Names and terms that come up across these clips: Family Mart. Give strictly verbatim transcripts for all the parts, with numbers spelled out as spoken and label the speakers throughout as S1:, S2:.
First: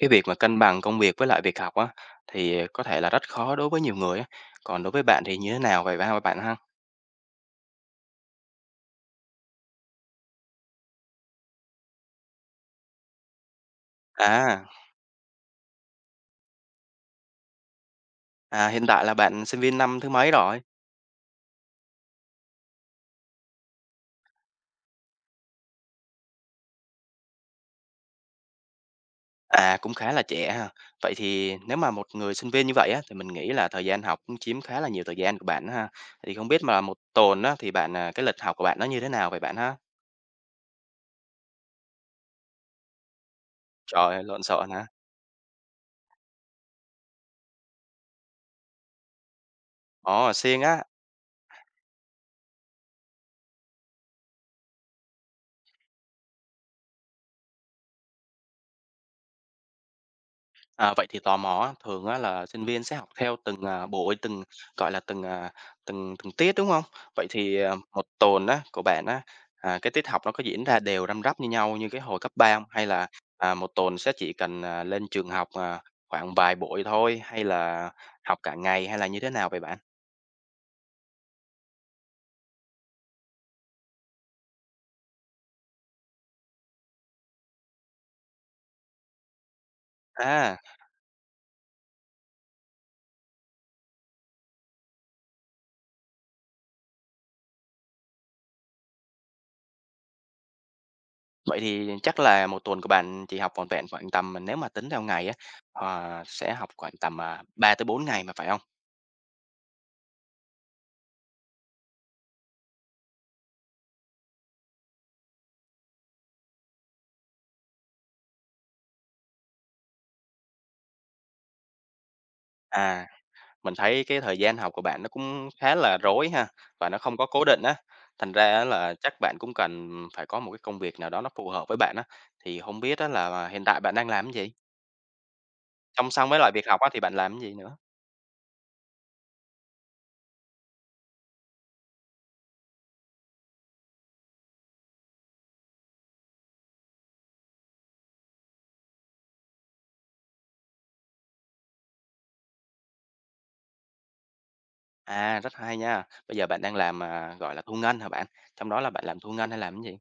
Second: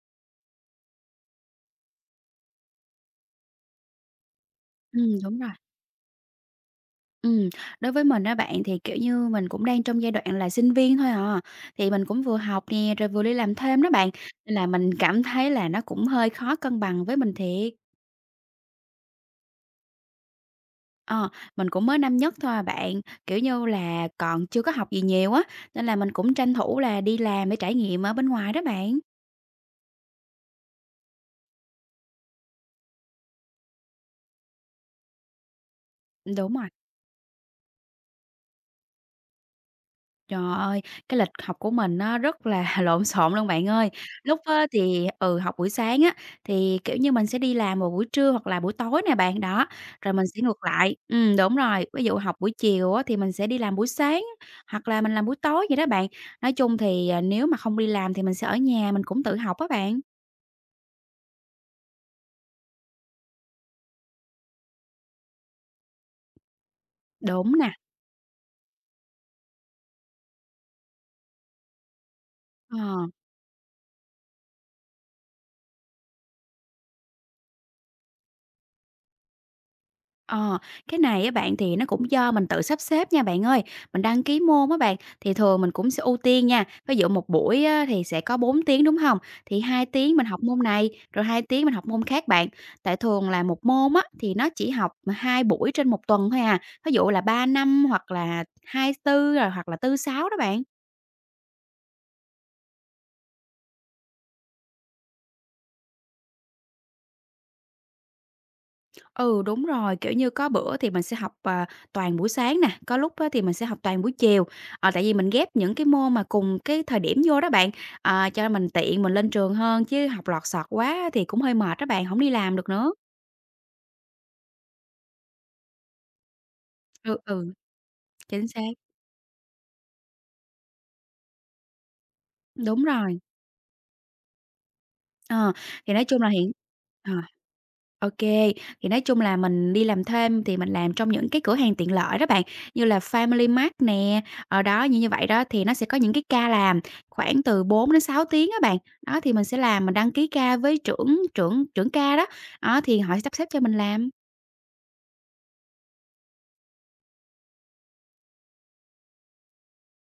S1: Cái việc mà cân bằng công việc với lại việc học á, thì có thể là rất khó đối với nhiều người á. Còn đối với
S2: Ừm,
S1: bạn thì
S2: đúng rồi.
S1: như thế nào vậy ha bạn ha?
S2: Ừm, Đối với mình á bạn thì, kiểu như, mình cũng đang trong giai đoạn là sinh viên thôi à, thì mình cũng vừa học nè, rồi vừa đi làm thêm đó bạn, nên là
S1: À,
S2: mình cảm thấy là nó cũng hơi khó cân bằng với mình thiệt.
S1: à, Hiện tại là bạn sinh viên năm thứ mấy rồi?
S2: Ờ, mình cũng mới năm nhất thôi à bạn, kiểu như là, còn chưa có học gì nhiều á, nên là mình cũng tranh thủ là đi làm để trải nghiệm ở bên ngoài đó bạn.
S1: À, cũng khá là trẻ ha. Vậy thì nếu mà một người sinh viên như vậy á, thì mình nghĩ là thời gian học cũng chiếm khá là nhiều thời gian của bạn đó ha.
S2: Ừm,
S1: Thì không
S2: đúng
S1: biết
S2: rồi.
S1: mà một tuần á, thì bạn à, cái lịch học của bạn nó như thế nào vậy bạn ha?
S2: Trời ơi, cái lịch học của mình nó rất là lộn xộn luôn bạn ơi.
S1: Trời ơi,
S2: Lúc
S1: lộn
S2: á
S1: xộn hả?
S2: thì, ừ, học buổi sáng á, thì, kiểu như, mình sẽ đi làm vào buổi trưa hoặc là buổi tối nè bạn, đó, rồi mình
S1: Ồ,
S2: sẽ
S1: siêng
S2: ngược
S1: á.
S2: lại. Ừm, đúng rồi, ví dụ học buổi chiều á thì mình sẽ đi làm buổi sáng hoặc là mình làm buổi tối vậy đó bạn. Nói chung thì, à, nếu mà không đi làm thì mình sẽ ở nhà mình cũng tự học á bạn.
S1: À, vậy thì tò mò á, thường á là sinh viên sẽ học theo từng, à, buổi, từng, gọi là, từng, à, từng từng tiết, đúng không? Vậy
S2: Đúng
S1: thì,
S2: nè,
S1: à, một tuần á, của bạn á, à, cái tiết học nó có diễn ra đều răm rắp như nhau như cái hồi cấp ba không? Hay
S2: ờ.
S1: là, à, một tuần sẽ chỉ cần, à, lên trường học, à, khoảng vài buổi thôi, hay là học cả ngày, hay là như thế nào vậy bạn?
S2: Ờ, cái này á bạn thì nó cũng do mình tự sắp xếp nha bạn ơi. Mình đăng ký môn á bạn, thì thường mình cũng sẽ ưu tiên nha. Ví dụ một buổi á, thì sẽ có bốn tiếng đúng không? Thì hai tiếng mình học
S1: À,
S2: môn này, rồi hai tiếng mình học môn khác bạn. Tại thường là một môn á, thì nó chỉ học mà hai buổi trên một tuần thôi à. Ví dụ là ba năm hoặc là hai tư rồi hoặc là tư sáu đó bạn.
S1: vậy thì chắc là một tuần của bạn chỉ học vỏn vẹn khoảng tầm à, nếu mà tính theo ngày á, ờ, sẽ học khoảng tầm, à, ba tới bốn ngày mà, phải không?
S2: Ừ, đúng rồi, kiểu như, có bữa thì mình sẽ học, à, toàn buổi sáng nè, có lúc á thì mình sẽ học toàn buổi chiều, ờ, tại vì mình ghép những cái môn mà cùng cái thời điểm vô đó bạn, ờ, cho mình tiện mình lên trường hơn, chứ học lọt sọt quá thì cũng hơi mệt á bạn, không đi làm được nữa.
S1: À. Mình thấy cái thời gian học của bạn nó cũng khá là rối ha, và nó
S2: Ừ,
S1: không có cố
S2: ừ,
S1: định á. Thành
S2: chính
S1: ra
S2: xác,
S1: á là chắc bạn cũng cần phải có một cái công việc nào đó nó phù hợp với bạn á. Thì không
S2: đúng
S1: biết á
S2: rồi.
S1: là à, hiện tại bạn đang làm cái gì?
S2: Ờ, thì nói
S1: Song
S2: chung là
S1: song với
S2: hiện
S1: lại việc học á thì
S2: ờ,
S1: bạn làm cái gì nữa?
S2: ok thì nói chung là mình đi làm thêm thì mình làm trong những cái cửa hàng tiện lợi đó bạn, như là Family Mart nè, ở đó, như như vậy đó, thì nó sẽ có những cái ca làm khoảng từ bốn đến sáu tiếng á bạn. Đó, thì mình sẽ làm, mình đăng ký ca với trưởng trưởng trưởng ca đó, đó, thì họ sẽ sắp xếp cho mình làm.
S1: À, rất hay nha. Bây giờ bạn đang làm, à, gọi là, thu ngân hả bạn? Trong đó là bạn làm thu ngân hay làm cái gì?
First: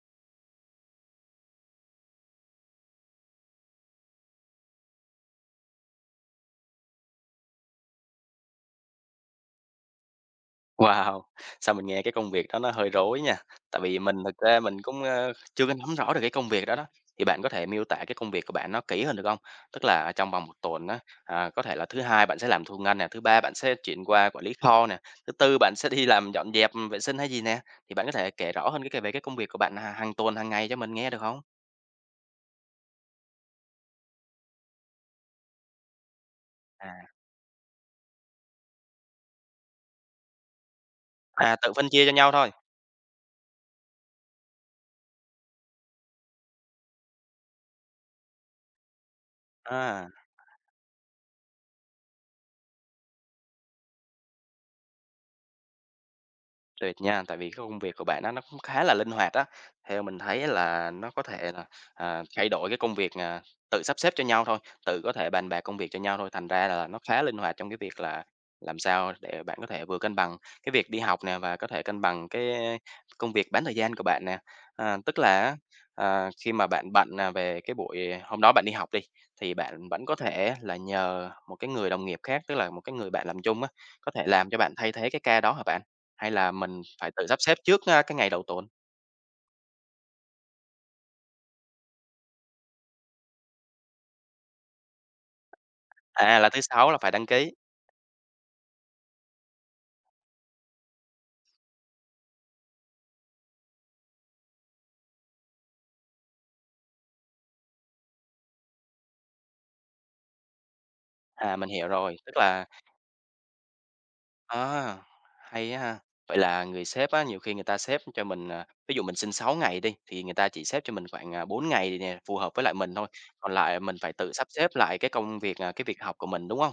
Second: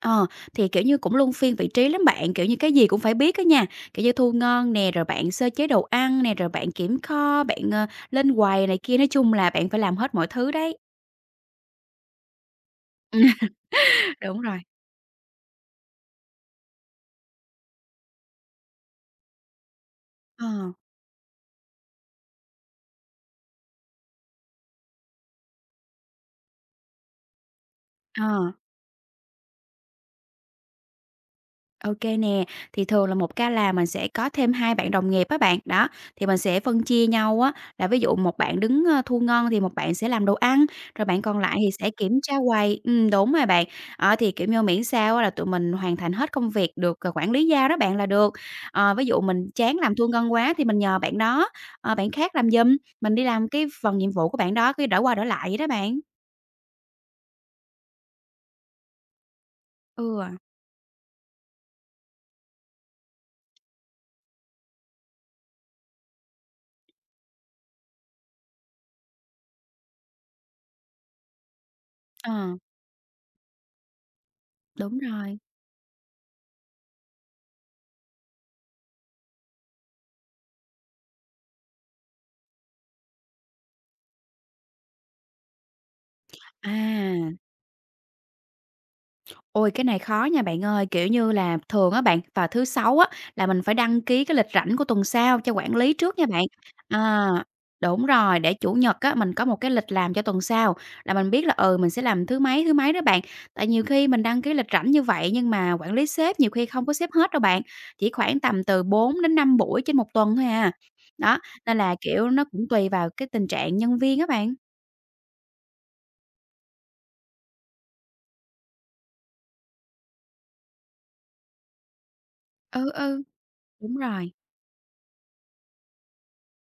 S2: Ờ, thì, kiểu như, cũng luân phiên vị trí lắm bạn, kiểu như, cái gì cũng phải biết á nha, kiểu như, thu ngân nè, rồi bạn sơ chế đồ ăn nè, rồi bạn kiểm kho, bạn, ờ, lên quầy này kia, nói chung là bạn phải làm hết mọi thứ đấy.
S1: Wow! Sao mình nghe cái công việc đó nó hơi rối nha. Tại vì mình thực
S2: Đúng rồi.
S1: ra mình cũng, ơ, chưa có nắm rõ được cái công việc đó đó, thì bạn có thể miêu tả cái công việc của bạn nó kỹ hơn được không? Tức là ở trong
S2: Ờ,
S1: vòng một tuần á, à, có thể là thứ Hai bạn sẽ làm thu ngân nè, thứ Ba bạn sẽ chuyển qua quản lý kho nè, thứ Tư bạn sẽ đi làm dọn dẹp, vệ sinh hay gì nè, thì bạn có
S2: ờ,
S1: thể kể rõ hơn cái cái về cái công việc của bạn h hàng tuần, hàng ngày cho mình nghe được không?
S2: OK nè. Thì thường là một ca là mình sẽ có thêm hai bạn đồng nghiệp á bạn, đó, thì mình sẽ phân chia
S1: À.
S2: nhau á, là ví dụ một bạn đứng, ơ, thu ngân thì một bạn sẽ làm đồ ăn, rồi bạn còn lại
S1: À,
S2: thì
S1: tự phân
S2: sẽ
S1: chia
S2: kiểm
S1: cho nhau
S2: tra
S1: thôi.
S2: quầy. Ừm, đúng rồi bạn. Ờ, thì, kiểu như, miễn sao á là tụi mình hoàn thành hết công việc được, ờ, quản lý giao đó bạn là được. Ờ, ví dụ mình chán làm thu
S1: À.
S2: ngân quá thì mình nhờ bạn đó, ờ, bạn khác làm giùm, mình đi làm cái phần nhiệm vụ của bạn đó, cứ đổi qua đổi lại vậy đó bạn.
S1: Tuyệt nha, tại vì cái công việc của bạn nó nó cũng khá là linh hoạt á. Theo
S2: Ừ,
S1: mình thấy là nó có thể là, à, thay đổi cái công việc, à, tự sắp xếp cho nhau thôi, tự có thể bàn bạc công việc cho nhau thôi, thành ra là nó khá linh hoạt trong cái việc là làm sao để bạn có thể vừa cân bằng cái việc đi học nè và có thể cân bằng
S2: ờ,
S1: cái công việc bán thời gian của bạn nè.
S2: đúng
S1: À, tức
S2: rồi.
S1: là à, khi mà bạn bận, à, về cái buổi à, hôm đó bạn đi học đi, thì bạn vẫn có thể là nhờ một cái người đồng nghiệp khác, tức là một cái người bạn làm chung á, có thể làm cho bạn thay thế cái ca đó hả bạn? Hay là mình phải tự sắp
S2: À.
S1: xếp trước, a, cái ngày đầu tuần?
S2: Ôi, cái này khó nha bạn ơi, kiểu như là, thường á bạn, vào thứ Sáu á là mình phải đăng ký cái lịch rảnh của tuần sau cho quản lý trước nha
S1: À,
S2: bạn.
S1: là thứ Sáu là phải đăng
S2: À,
S1: ký.
S2: đúng rồi, để Chủ nhật á mình có một cái lịch làm cho tuần sau, là mình biết là, ừ, mình sẽ làm thứ mấy, thứ mấy đó bạn. Tại nhiều khi mình đăng ký lịch rảnh như vậy nhưng mà quản lý sếp nhiều khi không có xếp hết đâu bạn, chỉ khoảng tầm từ bốn đến năm buổi trên một tuần thôi à. Đó,
S1: À, mình
S2: nên
S1: hiểu
S2: là,
S1: rồi,
S2: kiểu,
S1: tức
S2: nó
S1: là
S2: cũng tùy vào cái tình trạng nhân viên á bạn.
S1: à, hay á ha. Vậy là người sếp á, nhiều khi người ta xếp cho mình, à ví dụ mình xin sáu ngày đi, thì người ta chỉ xếp cho mình khoảng, à, bốn ngày nè, phù hợp với lại
S2: Ừ,
S1: mình thôi,
S2: ừ,
S1: còn lại
S2: đúng
S1: mình phải
S2: rồi.
S1: tự sắp xếp lại cái công việc, à, cái việc học của mình, đúng không?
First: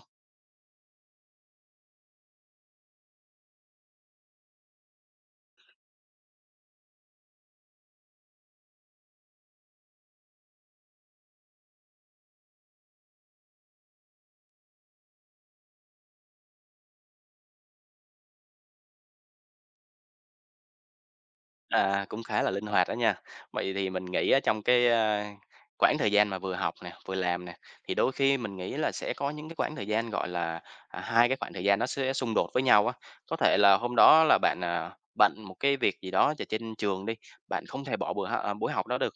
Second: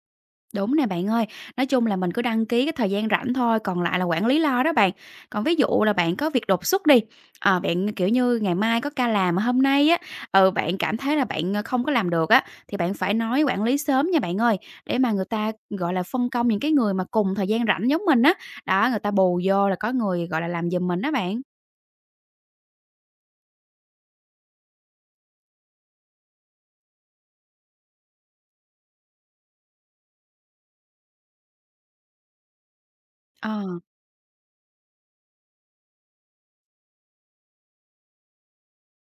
S2: Đúng nè bạn ơi, nói chung là mình cứ đăng ký cái thời gian rảnh thôi, còn lại là quản lý lo đó bạn. Còn ví dụ là bạn có việc đột xuất đi, ờ, bạn, kiểu như, ngày mai có ca làm mà hôm nay á, ừ, bạn cảm thấy là bạn, ờ, không có làm được á, thì bạn phải nói quản lý sớm nha bạn ơi, để mà người ta, gọi là, phân công những cái người mà cùng thời gian rảnh giống mình á, đó, người ta bù vô là có người, gọi là, làm giùm mình đó bạn.
S1: À, cũng khá là linh hoạt đó nha. Vậy thì mình nghĩ á, trong cái, a, quãng thời gian mà vừa học nè, vừa làm nè, thì đôi khi mình nghĩ là sẽ có những cái quãng thời gian, gọi là, à, hai cái khoảng thời gian nó sẽ xung đột với nhau á. Có thể là
S2: Ờ,
S1: hôm đó là bạn, à, bận một cái việc gì đó ở trên trường đi, bạn không thể bỏ bữa h à, buổi học đó được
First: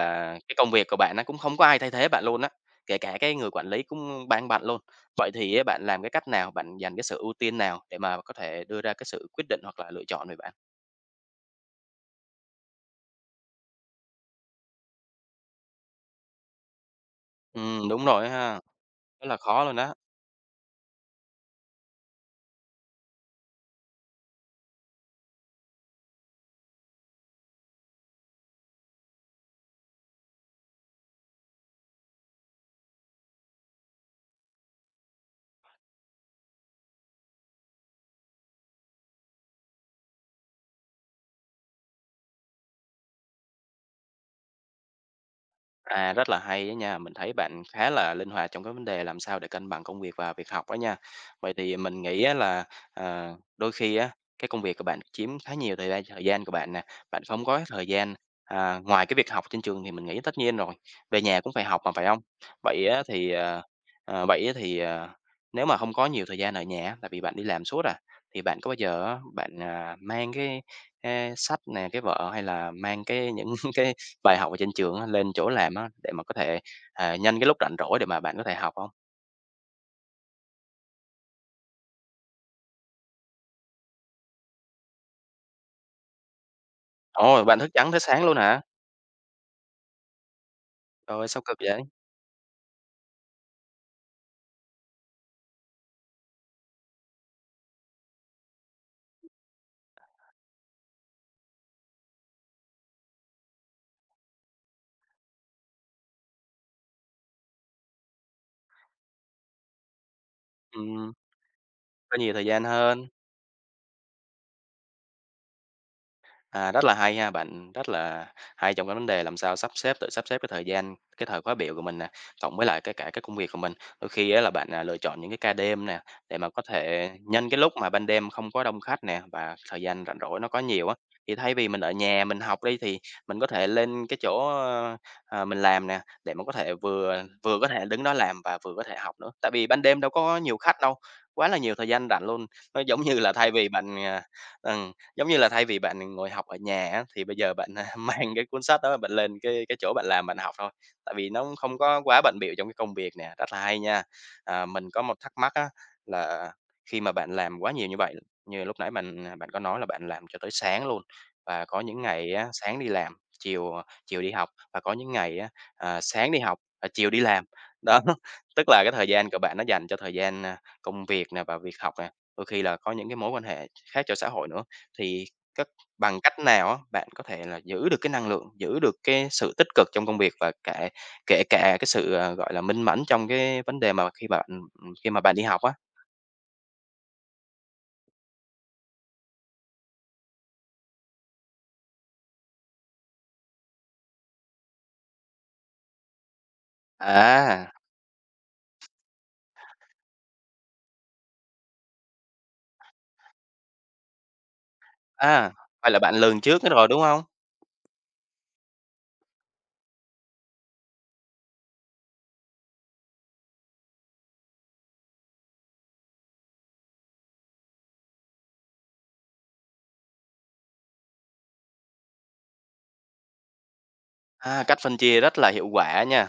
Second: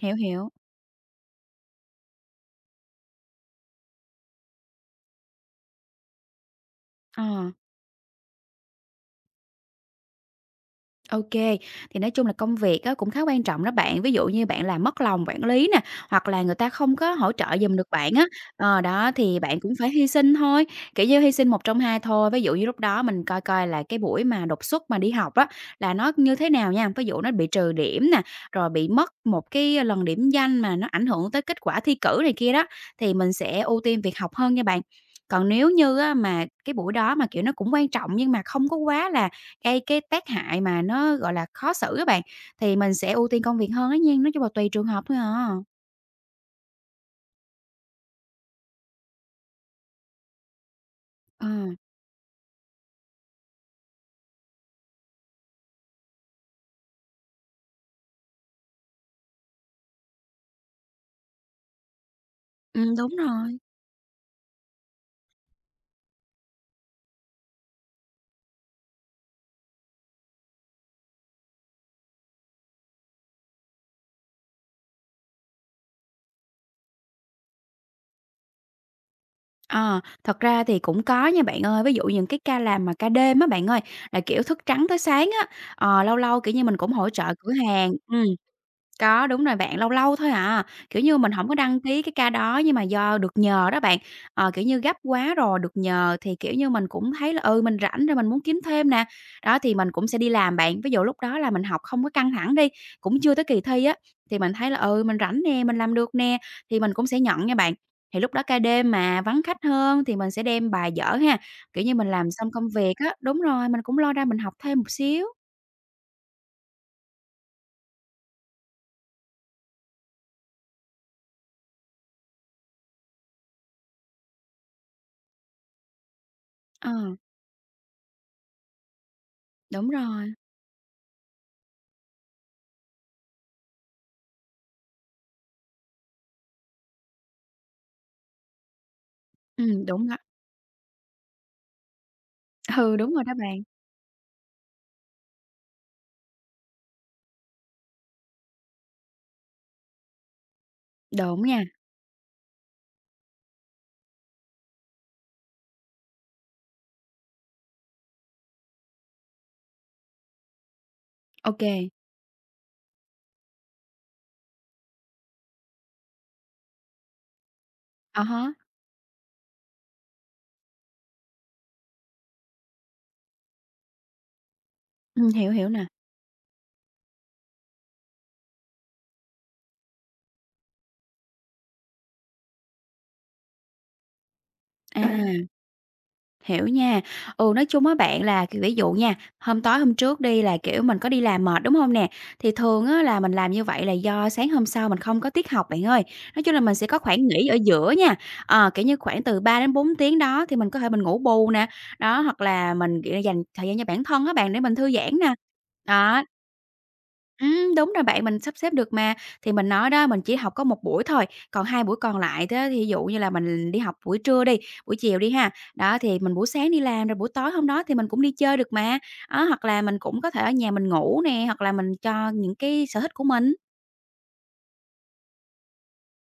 S2: hiểu, hiểu,
S1: cái công việc của bạn nó cũng không có ai thay thế bạn luôn á, kể cả cái người quản lý cũng đang bạn luôn. Vậy thì á, bạn làm cái cách nào, bạn dành cái sự
S2: ờ.
S1: ưu tiên nào để mà có thể đưa ra cái sự quyết định hoặc là lựa chọn về bạn?
S2: OK, thì nói chung là công việc á cũng khá quan trọng đó bạn. Ví dụ như bạn làm mất lòng quản lý nè, hoặc là người ta không có hỗ trợ giùm được
S1: Ừm, đúng
S2: bạn á,
S1: rồi ha.
S2: ờ, đó,
S1: Rất là
S2: thì bạn
S1: khó
S2: cũng
S1: luôn
S2: phải
S1: đó.
S2: hy sinh thôi, kiểu như, hy sinh một trong hai thôi. Ví dụ như lúc đó mình coi coi là cái buổi mà đột xuất mà đi học á, là nó như thế nào nha. Ví dụ nó bị trừ điểm nè, rồi bị mất một cái lần điểm danh mà nó ảnh hưởng tới kết quả thi cử này kia đó, thì mình sẽ ưu tiên việc học hơn nha bạn. Còn nếu như á mà cái buổi đó mà, kiểu, nó cũng quan trọng nhưng mà không có quá là cái cái tác hại mà nó, gọi là, khó xử á bạn, thì mình sẽ ưu tiên công việc hơn á nhen, nói chung là tùy trường hợp thôi à.
S1: À, rất là hay á nha, mình thấy bạn khá là linh hoạt trong cái vấn đề làm sao để cân bằng công việc và việc học đó nha.
S2: Ờ,
S1: Vậy thì mình nghĩ á là, à, đôi khi á, cái công việc của bạn chiếm khá nhiều thời gian thời gian của bạn nè, bạn không có thời gian, à, ngoài cái việc học trên trường thì mình nghĩ tất nhiên rồi, về nhà cũng phải học mà, phải không? Vậy
S2: ừm,
S1: á
S2: đúng
S1: thì,
S2: rồi.
S1: ờ, ờ, vậy á thì, ờ, nếu mà không có nhiều thời gian ở nhà tại vì bạn đi làm suốt à, thì bạn có bao giờ á, bạn, à, mang cái, a, sách nè, cái vở hay là mang cái những cái bài học ở trên trường á, lên chỗ làm á, để mà có thể, à, nhanh cái lúc rảnh rỗi để mà bạn có thể học hông?
S2: Ờ, Thật ra thì cũng có nha bạn ơi, ví dụ những cái ca làm mà ca đêm á bạn ơi, là, kiểu, thức trắng tới sáng á, ờ, lâu lâu, kiểu như, mình cũng hỗ trợ
S1: Ồ,
S2: cửa
S1: bạn thức trắng
S2: hàng
S1: tới
S2: ừm.
S1: sáng luôn hả?
S2: Có, đúng rồi bạn, lâu lâu thôi à. Kiểu như,
S1: Trời ơi,
S2: mình
S1: sao
S2: hổng có
S1: cực
S2: đăng
S1: vậy?
S2: ký cái ca đó nhưng mà do được nhờ đó bạn, ờ, kiểu như, gấp quá rồi được nhờ thì, kiểu như, mình cũng thấy là, ừ, mình rảnh rồi mình muốn kiếm thêm nè. Đó, thì mình cũng sẽ đi làm bạn, ví dụ lúc đó là mình học không có căng thẳng đi, cũng chưa tới kỳ thi á, thì mình thấy là, ừ, mình rảnh nè, mình làm được nè, thì mình cũng sẽ nhận nha bạn. Thì lúc đó ca đêm mà vắng khách hơn thì mình sẽ đem bài
S1: Ừm,
S2: dở ha, kiểu như, mình
S1: có
S2: làm
S1: nhiều thời
S2: xong
S1: gian
S2: công việc
S1: hơn.
S2: á đúng rồi, mình cũng lôi ra mình học thêm một xíu.
S1: À, rất là hay ha, bạn rất là hay trong cái vấn đề làm sao sắp xếp tự sắp xếp cái thời gian, cái thời khóa biểu của mình nè, cộng với lại cái cả cái công việc của mình. Đôi khi á là bạn, à, lựa chọn những cái ca đêm nè, để mà có
S2: Ờ,
S1: thể nhân cái lúc mà ban đêm không có đông khách nè và thời
S2: đúng
S1: gian rảnh
S2: rồi,
S1: rỗi nó có nhiều á, thì thay vì mình ở nhà mình học đi thì mình có thể lên cái chỗ, ơ, ờ, à, mình làm nè, để mà có thể vừa vừa có thể đứng đó làm và vừa có thể học nữa. Tại vì ban
S2: ừm,
S1: đêm
S2: đúng
S1: đâu
S2: đó.
S1: có nhiều khách đâu, quá là nhiều thời gian rảnh luôn, nó
S2: Ừ,
S1: giống
S2: đúng
S1: như
S2: rồi đó
S1: là thay
S2: bạn.
S1: vì bạn, à ừm. Giống như là thay vì bạn ngồi học ở nhà á, thì bây giờ bạn, mang cái cuốn sách đó bạn lên cái cái chỗ bạn làm bạn học thôi, tại vì
S2: Đúng
S1: nó cũng
S2: nha,
S1: không có quá bận bịu trong cái công việc nè, rất là hay nha. À, mình có một thắc mắc á, là khi mà bạn làm quá nhiều như vậy, như lúc nãy mình à, bạn có nói là bạn làm cho tới sáng luôn,
S2: ok,
S1: và
S2: kê,
S1: có những ngày á, sáng đi làm, chiều, à, chiều đi học, và có những ngày á, à, sáng đi học, và chiều đi làm. Đó,
S2: à há,
S1: tức là cái thời gian của bạn nó dành cho thời gian, a, công việc nè và việc học nè, đôi khi là có những cái mối quan hệ khác cho xã hội nữa. Thì
S2: ừ, hiểu,
S1: cách
S2: hiểu nè,
S1: bằng cách nào á, bạn có thể là giữ được cái năng lượng, giữ được cái sự tích cực trong công việc và cả kể cả cái sự, à, gọi là, minh mẫn trong cái vấn đề mà khi mà bạn,
S2: à,
S1: khi mà bạn đi học á?
S2: hiểu nha. Ừ, nói chung á bạn là, kiểu, ví dụ nha, hôm tối hôm trước đi là, kiểu, mình có đi làm mệt, đúng không nè? Thì thường á là mình làm như vậy là do sáng hôm sau mình không có tiết học bạn ơi. Nói chung là mình sẽ có khoảng nghỉ ở
S1: À,
S2: giữa nha, ờ, kiểu như, khoảng từ ba đến bốn tiếng đó thì mình có thể mình ngủ bù nè, đó, hoặc là mình, kiểu, dành thời gian cho bản thân á bạn để mình thư giãn nè.
S1: à, vậy là bạn
S2: Đó,
S1: lường trước cái rồi, đúng không?
S2: Ừm, đúng rồi bạn, mình sắp xếp được mà. Thì mình nói đó, mình chỉ học có một buổi thôi, còn hai buổi còn lại thế thí dụ như là mình đi học buổi trưa đi, buổi chiều đi ha, đó, thì mình buổi sáng đi làm rồi buổi tối hôm đó thì mình cũng đi chơi được mà. Á, hoặc là mình cũng có thể ở nhà mình ngủ nè, hoặc là mình cho những cái sở thích của mình.
S1: A, cách phân chia rất là hiệu quả nha,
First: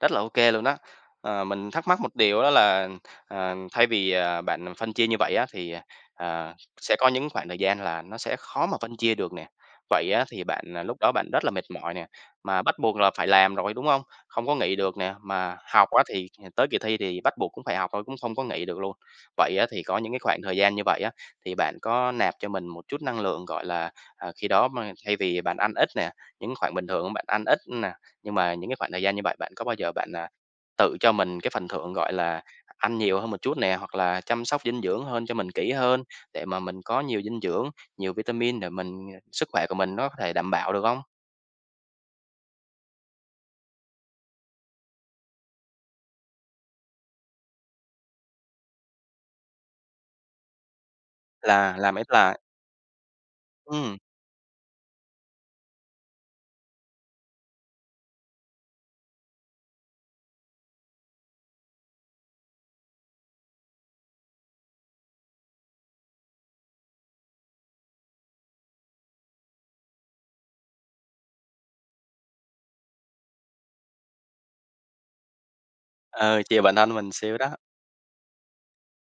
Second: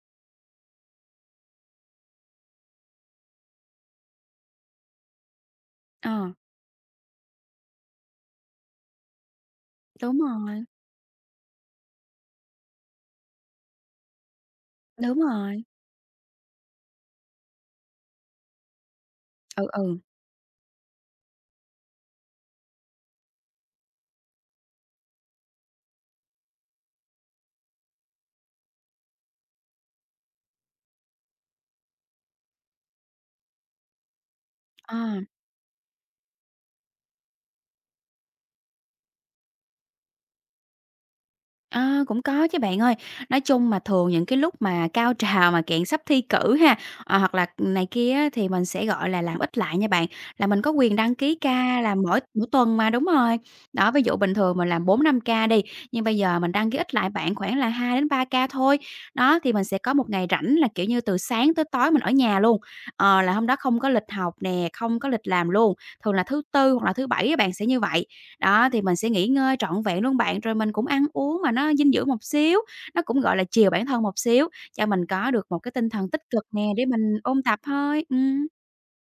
S1: rất là ok luôn đó. Ờ, mình thắc mắc một điều đó là, ờ, thay vì, à, bạn phân chia như vậy á thì,
S2: Ờ,
S1: à, sẽ có những khoảng thời gian là nó sẽ khó mà phân chia được nè. Vậy
S2: đúng
S1: á thì
S2: rồi,
S1: bạn, à, lúc đó bạn rất là mệt mỏi nè, mà bắt buộc là phải làm rồi, đúng không? Không có nghỉ được nè,
S2: đúng
S1: mà
S2: rồi.
S1: học á thì tới kỳ thi thì bắt buộc cũng phải học thôi, cũng không có nghỉ được luôn. Vậy
S2: Ừ,
S1: á thì
S2: ừ,
S1: có những cái khoảng thời gian như vậy á, thì bạn có nạp cho mình một chút năng lượng, gọi là, à, khi đó mà thay vì bạn ăn ít nè, những khoảng bình thường bạn ăn ít nè, nhưng mà những cái khoảng thời gian như vậy bạn có bao giờ bạn, à, tự cho mình cái phần thưởng, gọi là, ăn nhiều hơn một chút nè, hoặc là chăm sóc dinh
S2: ờ.
S1: dưỡng hơn cho mình kỹ hơn để mà mình có nhiều dinh dưỡng, nhiều vitamin để mình à, sức khỏe của mình nó có thể đảm bảo được không?
S2: Ờ, Cũng có chứ bạn ơi. Nói chung mà thường những cái lúc mà cao trào mà kiện sắp thi cử ha, ờ, hoặc là ừ, này kia á, thì mình sẽ, gọi là, làm ít lại nha bạn, là mình có quyền đăng ký
S1: Là
S2: ca là
S1: làm ít
S2: mỗi
S1: lại
S2: mỗi tuần mà, đúng rồi. Đó,
S1: ừm,
S2: ví dụ bình thường mình làm bốn năm ca đi, nhưng bây giờ mình đăng ký ít lại bạn khoảng là hai đến ba ca thôi. Đó, thì mình sẽ có một ngày rảnh là, kiểu như, từ sáng tới tối mình ở nhà luôn, ờ, là hôm đó không có lịch học nè, không có lịch làm luôn, thường là thứ Tư hoặc là thứ Bảy á bạn, sẽ như vậy. Đó, thì mình sẽ nghỉ ngơi trọn vẹn luôn bạn, rồi mình cũng ăn uống mà nó dinh dưỡng một xíu, nó cũng, gọi là, chiều bản thân một xíu cho mình có được một cái tinh thần tích
S1: ờ,
S2: cực
S1: chiều
S2: nè
S1: bản
S2: để
S1: thân mình
S2: mình
S1: xíu
S2: ôn
S1: đó.
S2: tập thôi. Ừm,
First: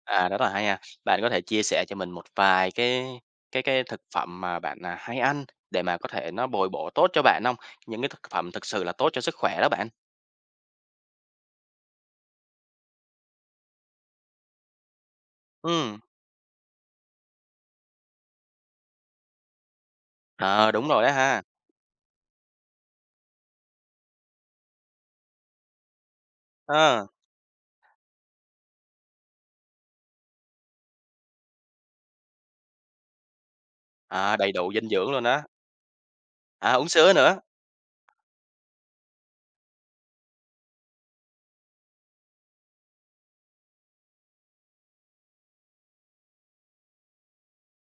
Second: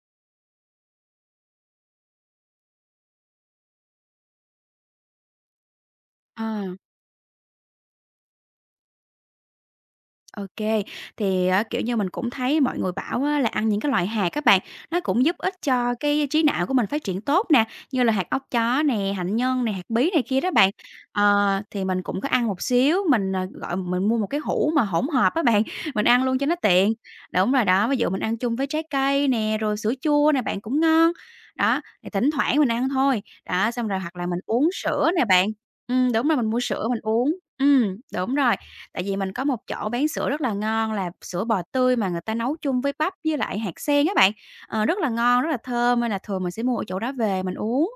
S1: À, rất là hay ha. Bạn có thể chia sẻ cho mình một vài cái cái cái thực phẩm mà bạn, à, hay ăn để mà có thể
S2: ờ.
S1: nó bồi bổ tốt cho bạn không? Những cái thực phẩm thực sự là tốt cho sức khỏe đó bạn.
S2: ô kê. Thì, ờ, kiểu như, mình cũng thấy mọi người bảo á là ăn những cái loại hạt các bạn, nó cũng giúp ích cho
S1: Ừm.
S2: cái trí não của mình phát triển tốt nè, như là hạt óc chó nè, hạnh nhân nè, hạt bí này kia đó bạn.
S1: Ờ, đúng rồi đó ha.
S2: Ờ, thì mình cũng có ăn một xíu, mình, ờ, gọi mình mua một cái hũ mà hỗn hợp á bạn, mình ăn luôn cho nó tiện.
S1: Ờ,
S2: Đúng rồi đó, ví dụ mình ăn chung với trái cây nè, rồi sữa chua nè bạn, cũng ngon. Đó, thì thỉnh thoảng mình ăn thôi. Đó, xong rồi hoặc là
S1: à,
S2: mình
S1: Đầy
S2: uống
S1: đủ dinh
S2: sữa
S1: dưỡng luôn
S2: nè
S1: đó.
S2: bạn. Ừm, đúng rồi, mình mua
S1: À,
S2: sữa
S1: uống
S2: mình
S1: sứa
S2: uống.
S1: nữa.
S2: Ừm, đúng rồi. Tại vì mình có một chỗ bán sữa rất là ngon là sữa bò tươi mà người ta nấu chung với bắp với lại hạt sen á bạn, ờ, rất là ngon, rất là thơm nên là thường mình sẽ mua ở chỗ đó về mình uống.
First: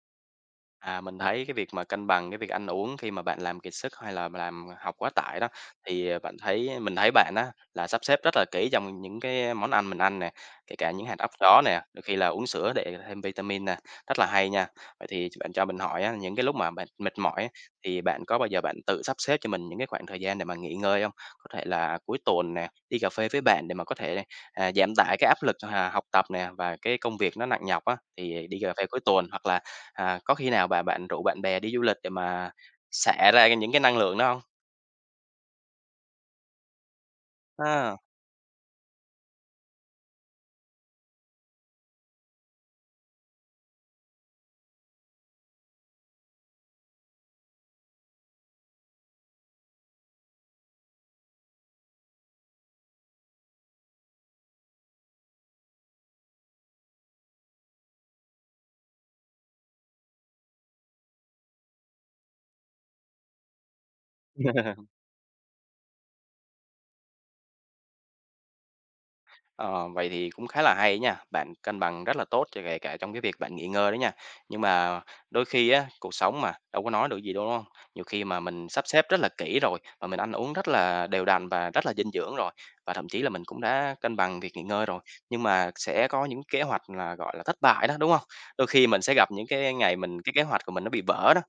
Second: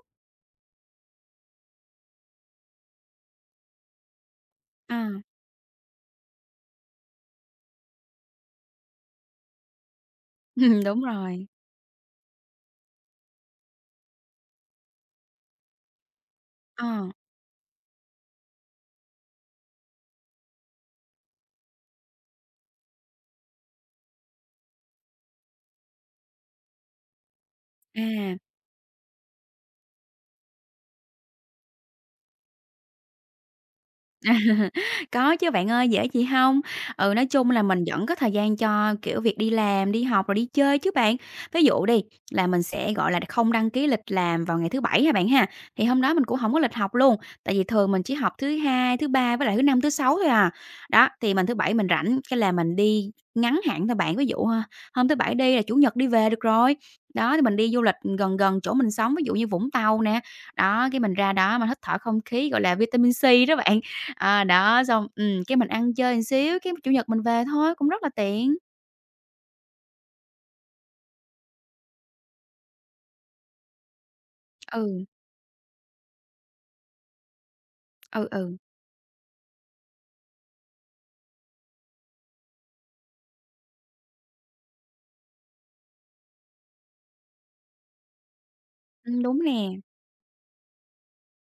S1: À, mình thấy cái việc mà cân bằng cái việc ăn uống khi mà bạn làm kiệt sức hay là làm học
S2: À,
S1: quá tải đó, thì, ờ, bạn thấy à, mình thấy bạn á là sắp xếp rất là kỹ trong những cái món ăn mình ăn nè, kể cả
S2: đúng
S1: những hạt óc
S2: rồi.
S1: chó nè, đôi khi là uống sữa để thêm vitamin nè, rất là hay nha. Vậy thì bạn cho mình hỏi á, những cái lúc mà
S2: Ờ,
S1: bạn mệt mỏi á, thì bạn có bao giờ bạn tự sắp xếp cho mình những cái khoảng thời gian để mà nghỉ ngơi không? Có thể là cuối tuần nè, đi cà phê với bạn để mà có thể, à, giảm tải cái áp lực, à, học tập nè và cái công việc nó nặng nhọc á,
S2: à.
S1: thì đi cà phê cuối tuần, hoặc là à, có khi nào bà bạn rủ bạn bè đi du lịch để mà xả ra những cái năng lượng đó không?
S2: Có chứ bạn ơi, dễ gì không? Ừ, nói chung là mình
S1: A.
S2: vẫn có thời gian cho, kiểu, việc đi làm, đi học rồi đi chơi chứ bạn. Ví dụ đi, là mình sẽ, gọi là, không đăng ký lịch làm vào ngày thứ Bảy ha bạn ha, thì hôm đó mình cũng không có lịch học luôn, tại vì thường mình chỉ học thứ Hai, thứ Ba với lại thứ Năm, thứ Sáu thôi à. Đó, thì mình thứ Bảy mình rảnh, cái là mình đi ngắn hạn thôi bạn, ví dụ, ha, hôm thứ Bảy đi là Chủ nhật đi về được rồi. Đó, thì mình đi du lịch gần gần chỗ mình sống, ví dụ như Vũng Tàu nè, đó, cái mình ra đó mình hít thở không khí, gọi là, vitamin C đó bạn. À, đó, xong ừm, cái mình ăn chơi một xíu, cái Chủ nhật mình về thôi, cũng rất là tiện.
S1: Ờ, vậy thì cũng khá là hay nha, bạn cân bằng rất là tốt cho kể cả trong cái việc bạn nghỉ ngơi đó nha. Nhưng mà
S2: Ừ,
S1: đôi khi á, cuộc sống mà, đâu có nói được gì đâu, đúng hông? Nhiều khi
S2: ừ,
S1: mà
S2: ừ,
S1: mình sắp xếp rất là kỹ rồi, và mình ăn uống rất là đều đặn và rất là dinh dưỡng rồi, và thậm chí là mình cũng đã cân bằng việc nghỉ ngơi rồi, nhưng mà sẽ có những kế hoạch là, gọi là, thất bại đó, đúng không? Đôi khi mình sẽ
S2: ừm,
S1: gặp
S2: đúng
S1: những cái
S2: nè,
S1: ngày mình cái kế hoạch của mình nó bị vỡ đó,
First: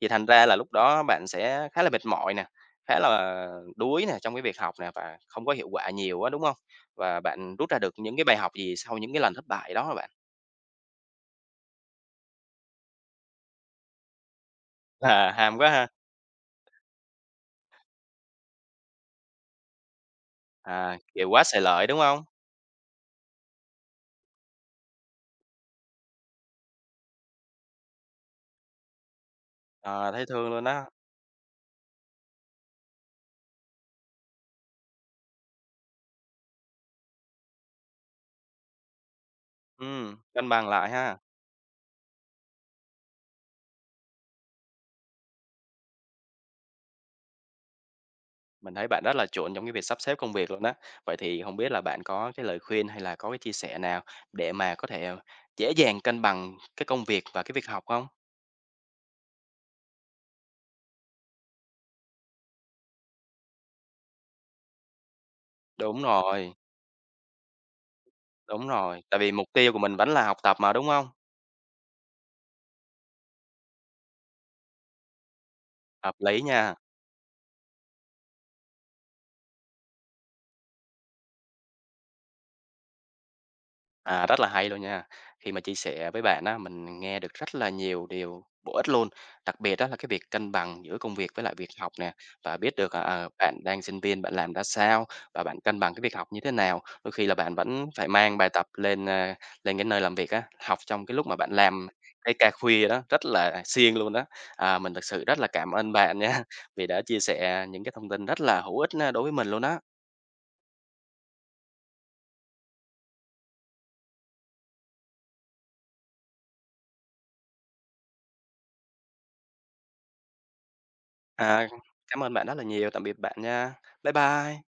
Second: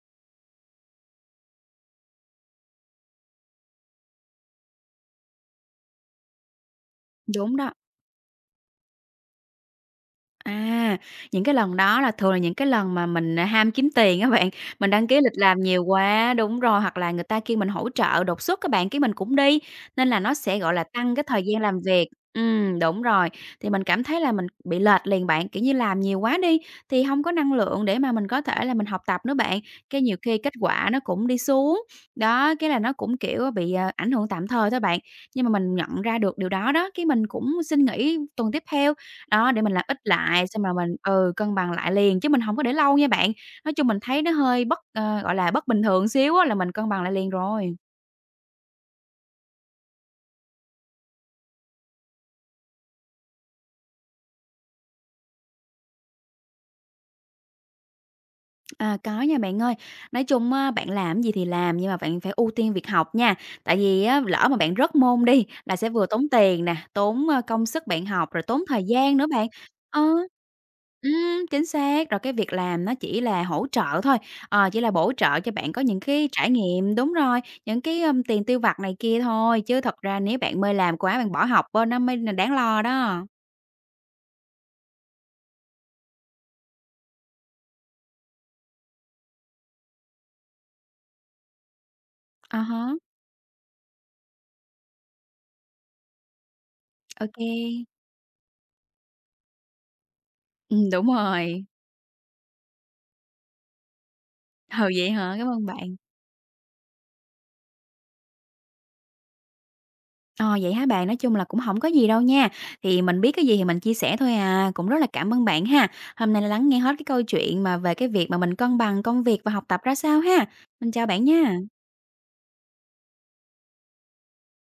S1: thì thành ra là lúc đó bạn sẽ khá là mệt mỏi nè, khá là đuối nè trong cái việc học nè và không có hiệu quả nhiều á, đúng không? Và
S2: đúng
S1: bạn rút
S2: đó.
S1: ra được những cái bài học gì sau những cái lần thất bại đó hả bạn?
S2: À, những cái lần đó là thường là những cái lần mà mình, à, ham kiếm tiền á bạn, mình đăng ký lịch
S1: À, ham
S2: làm
S1: quá
S2: nhiều
S1: ha.
S2: quá đúng rồi, hoặc là người ta kêu mình hỗ trợ đột xuất các bạn, cái mình cũng đi, nên là nó sẽ, gọi là,
S1: À,
S2: tăng cái
S1: kiểu,
S2: thời
S1: quá xài
S2: gian làm
S1: lợi, đúng
S2: việc.
S1: không?
S2: Ừm, đúng rồi, thì mình cảm thấy là mình bị lệch liền bạn, kiểu như, làm nhiều quá đi thì không có năng lượng để mà mình có thể là mình học tập nữa bạn, cái
S1: Ờ,
S2: nhiều
S1: thấy
S2: khi
S1: thương
S2: kết
S1: luôn á.
S2: quả nó cũng đi xuống. Đó, cái là nó cũng, kiểu, bị, à, ảnh hưởng tạm thời thôi bạn, nhưng mà mình nhận ra được điều đó đó, cái mình cũng xin nghỉ tuần tiếp theo, đó, để mình làm ít
S1: Ừm,
S2: lại
S1: cân
S2: xong
S1: bằng
S2: rồi
S1: lại
S2: mình
S1: ha.
S2: ừ, cân bằng lại liền, chứ mình hổng có để lâu nha bạn. Nói chung mình thấy nó hơi bất ờ, gọi là, bất bình thường xíu á là mình cân bằng lại liền rồi.
S1: Mình thấy bạn rất là chuộng trong cái việc sắp xếp công việc luôn á. Vậy thì không biết là bạn có cái lời khuyên hay là có cái chia sẻ nào để mà có thể, ờ, dễ dàng cân bằng cái công việc và cái việc học không?
S2: À, có nha bạn ơi. Nói chung á, bạn làm gì thì làm nhưng mà bạn phải ưu tiên việc học nha. Tại vì á, lỡ mà bạn rớt môn đi là sẽ
S1: Đúng
S2: vừa tốn
S1: rồi,
S2: tiền nè, tốn, ơ, công sức bạn học, rồi tốn
S1: đúng
S2: thời
S1: rồi,
S2: gian
S1: tại
S2: nữa
S1: vì
S2: bạn.
S1: mục tiêu của mình
S2: Ờ.
S1: vẫn là học tập mà, đúng không?
S2: Ừm, chính xác. Rồi cái việc làm nó chỉ là hỗ trợ thôi, ờ, chỉ là bổ trợ cho bạn có những
S1: Hợp
S2: cái
S1: lý
S2: trải
S1: nha.
S2: nghiệm đúng rồi, những cái, ưm, tiền tiêu vặt này kia thôi, chứ thật ra nếu bạn mê làm quá, bạn bỏ học á, nó mới là đáng lo đó.
S1: À, rất là hay luôn nha. Khi mà chia sẻ với bạn á, mình nghe được rất là nhiều điều bổ ích luôn. Đặc biệt đó là cái việc cân bằng giữa công việc với lại việc học nè và
S2: À
S1: biết được
S2: há,
S1: à, à, bạn đang sinh viên bạn làm ra sao và bạn cân bằng cái việc học như thế nào. Đôi
S2: ô
S1: khi là
S2: kê.
S1: bạn vẫn phải mang bài tập lên à, lên cái nơi làm việc á, học
S2: Đúng
S1: trong cái lúc mà bạn
S2: rồi.
S1: làm cái ca khuya đó rất là siêng luôn đó. À,
S2: Ừ,
S1: mình thực
S2: vậy
S1: sự
S2: hả?
S1: rất là
S2: Cảm ơn
S1: cảm ơn
S2: bạn.
S1: bạn nha vì đã chia sẻ những cái thông tin rất là hữu ích à, đối với mình luôn đó.
S2: Ờ, vậy hả bạn? Nói chung là cũng không có gì đâu nha. Thì mình biết cái gì thì mình chia sẻ thôi à, cũng rất là cảm ơn bạn ha. Hôm nay là lắng nghe hết cái câu chuyện mà về cái việc mà mình cân bằng công việc và học tập ra sao ha. Mình chào bạn
S1: À,
S2: nha.
S1: cảm ơn bạn rất là nhiều. Tạm biệt bạn nha. Bye bye.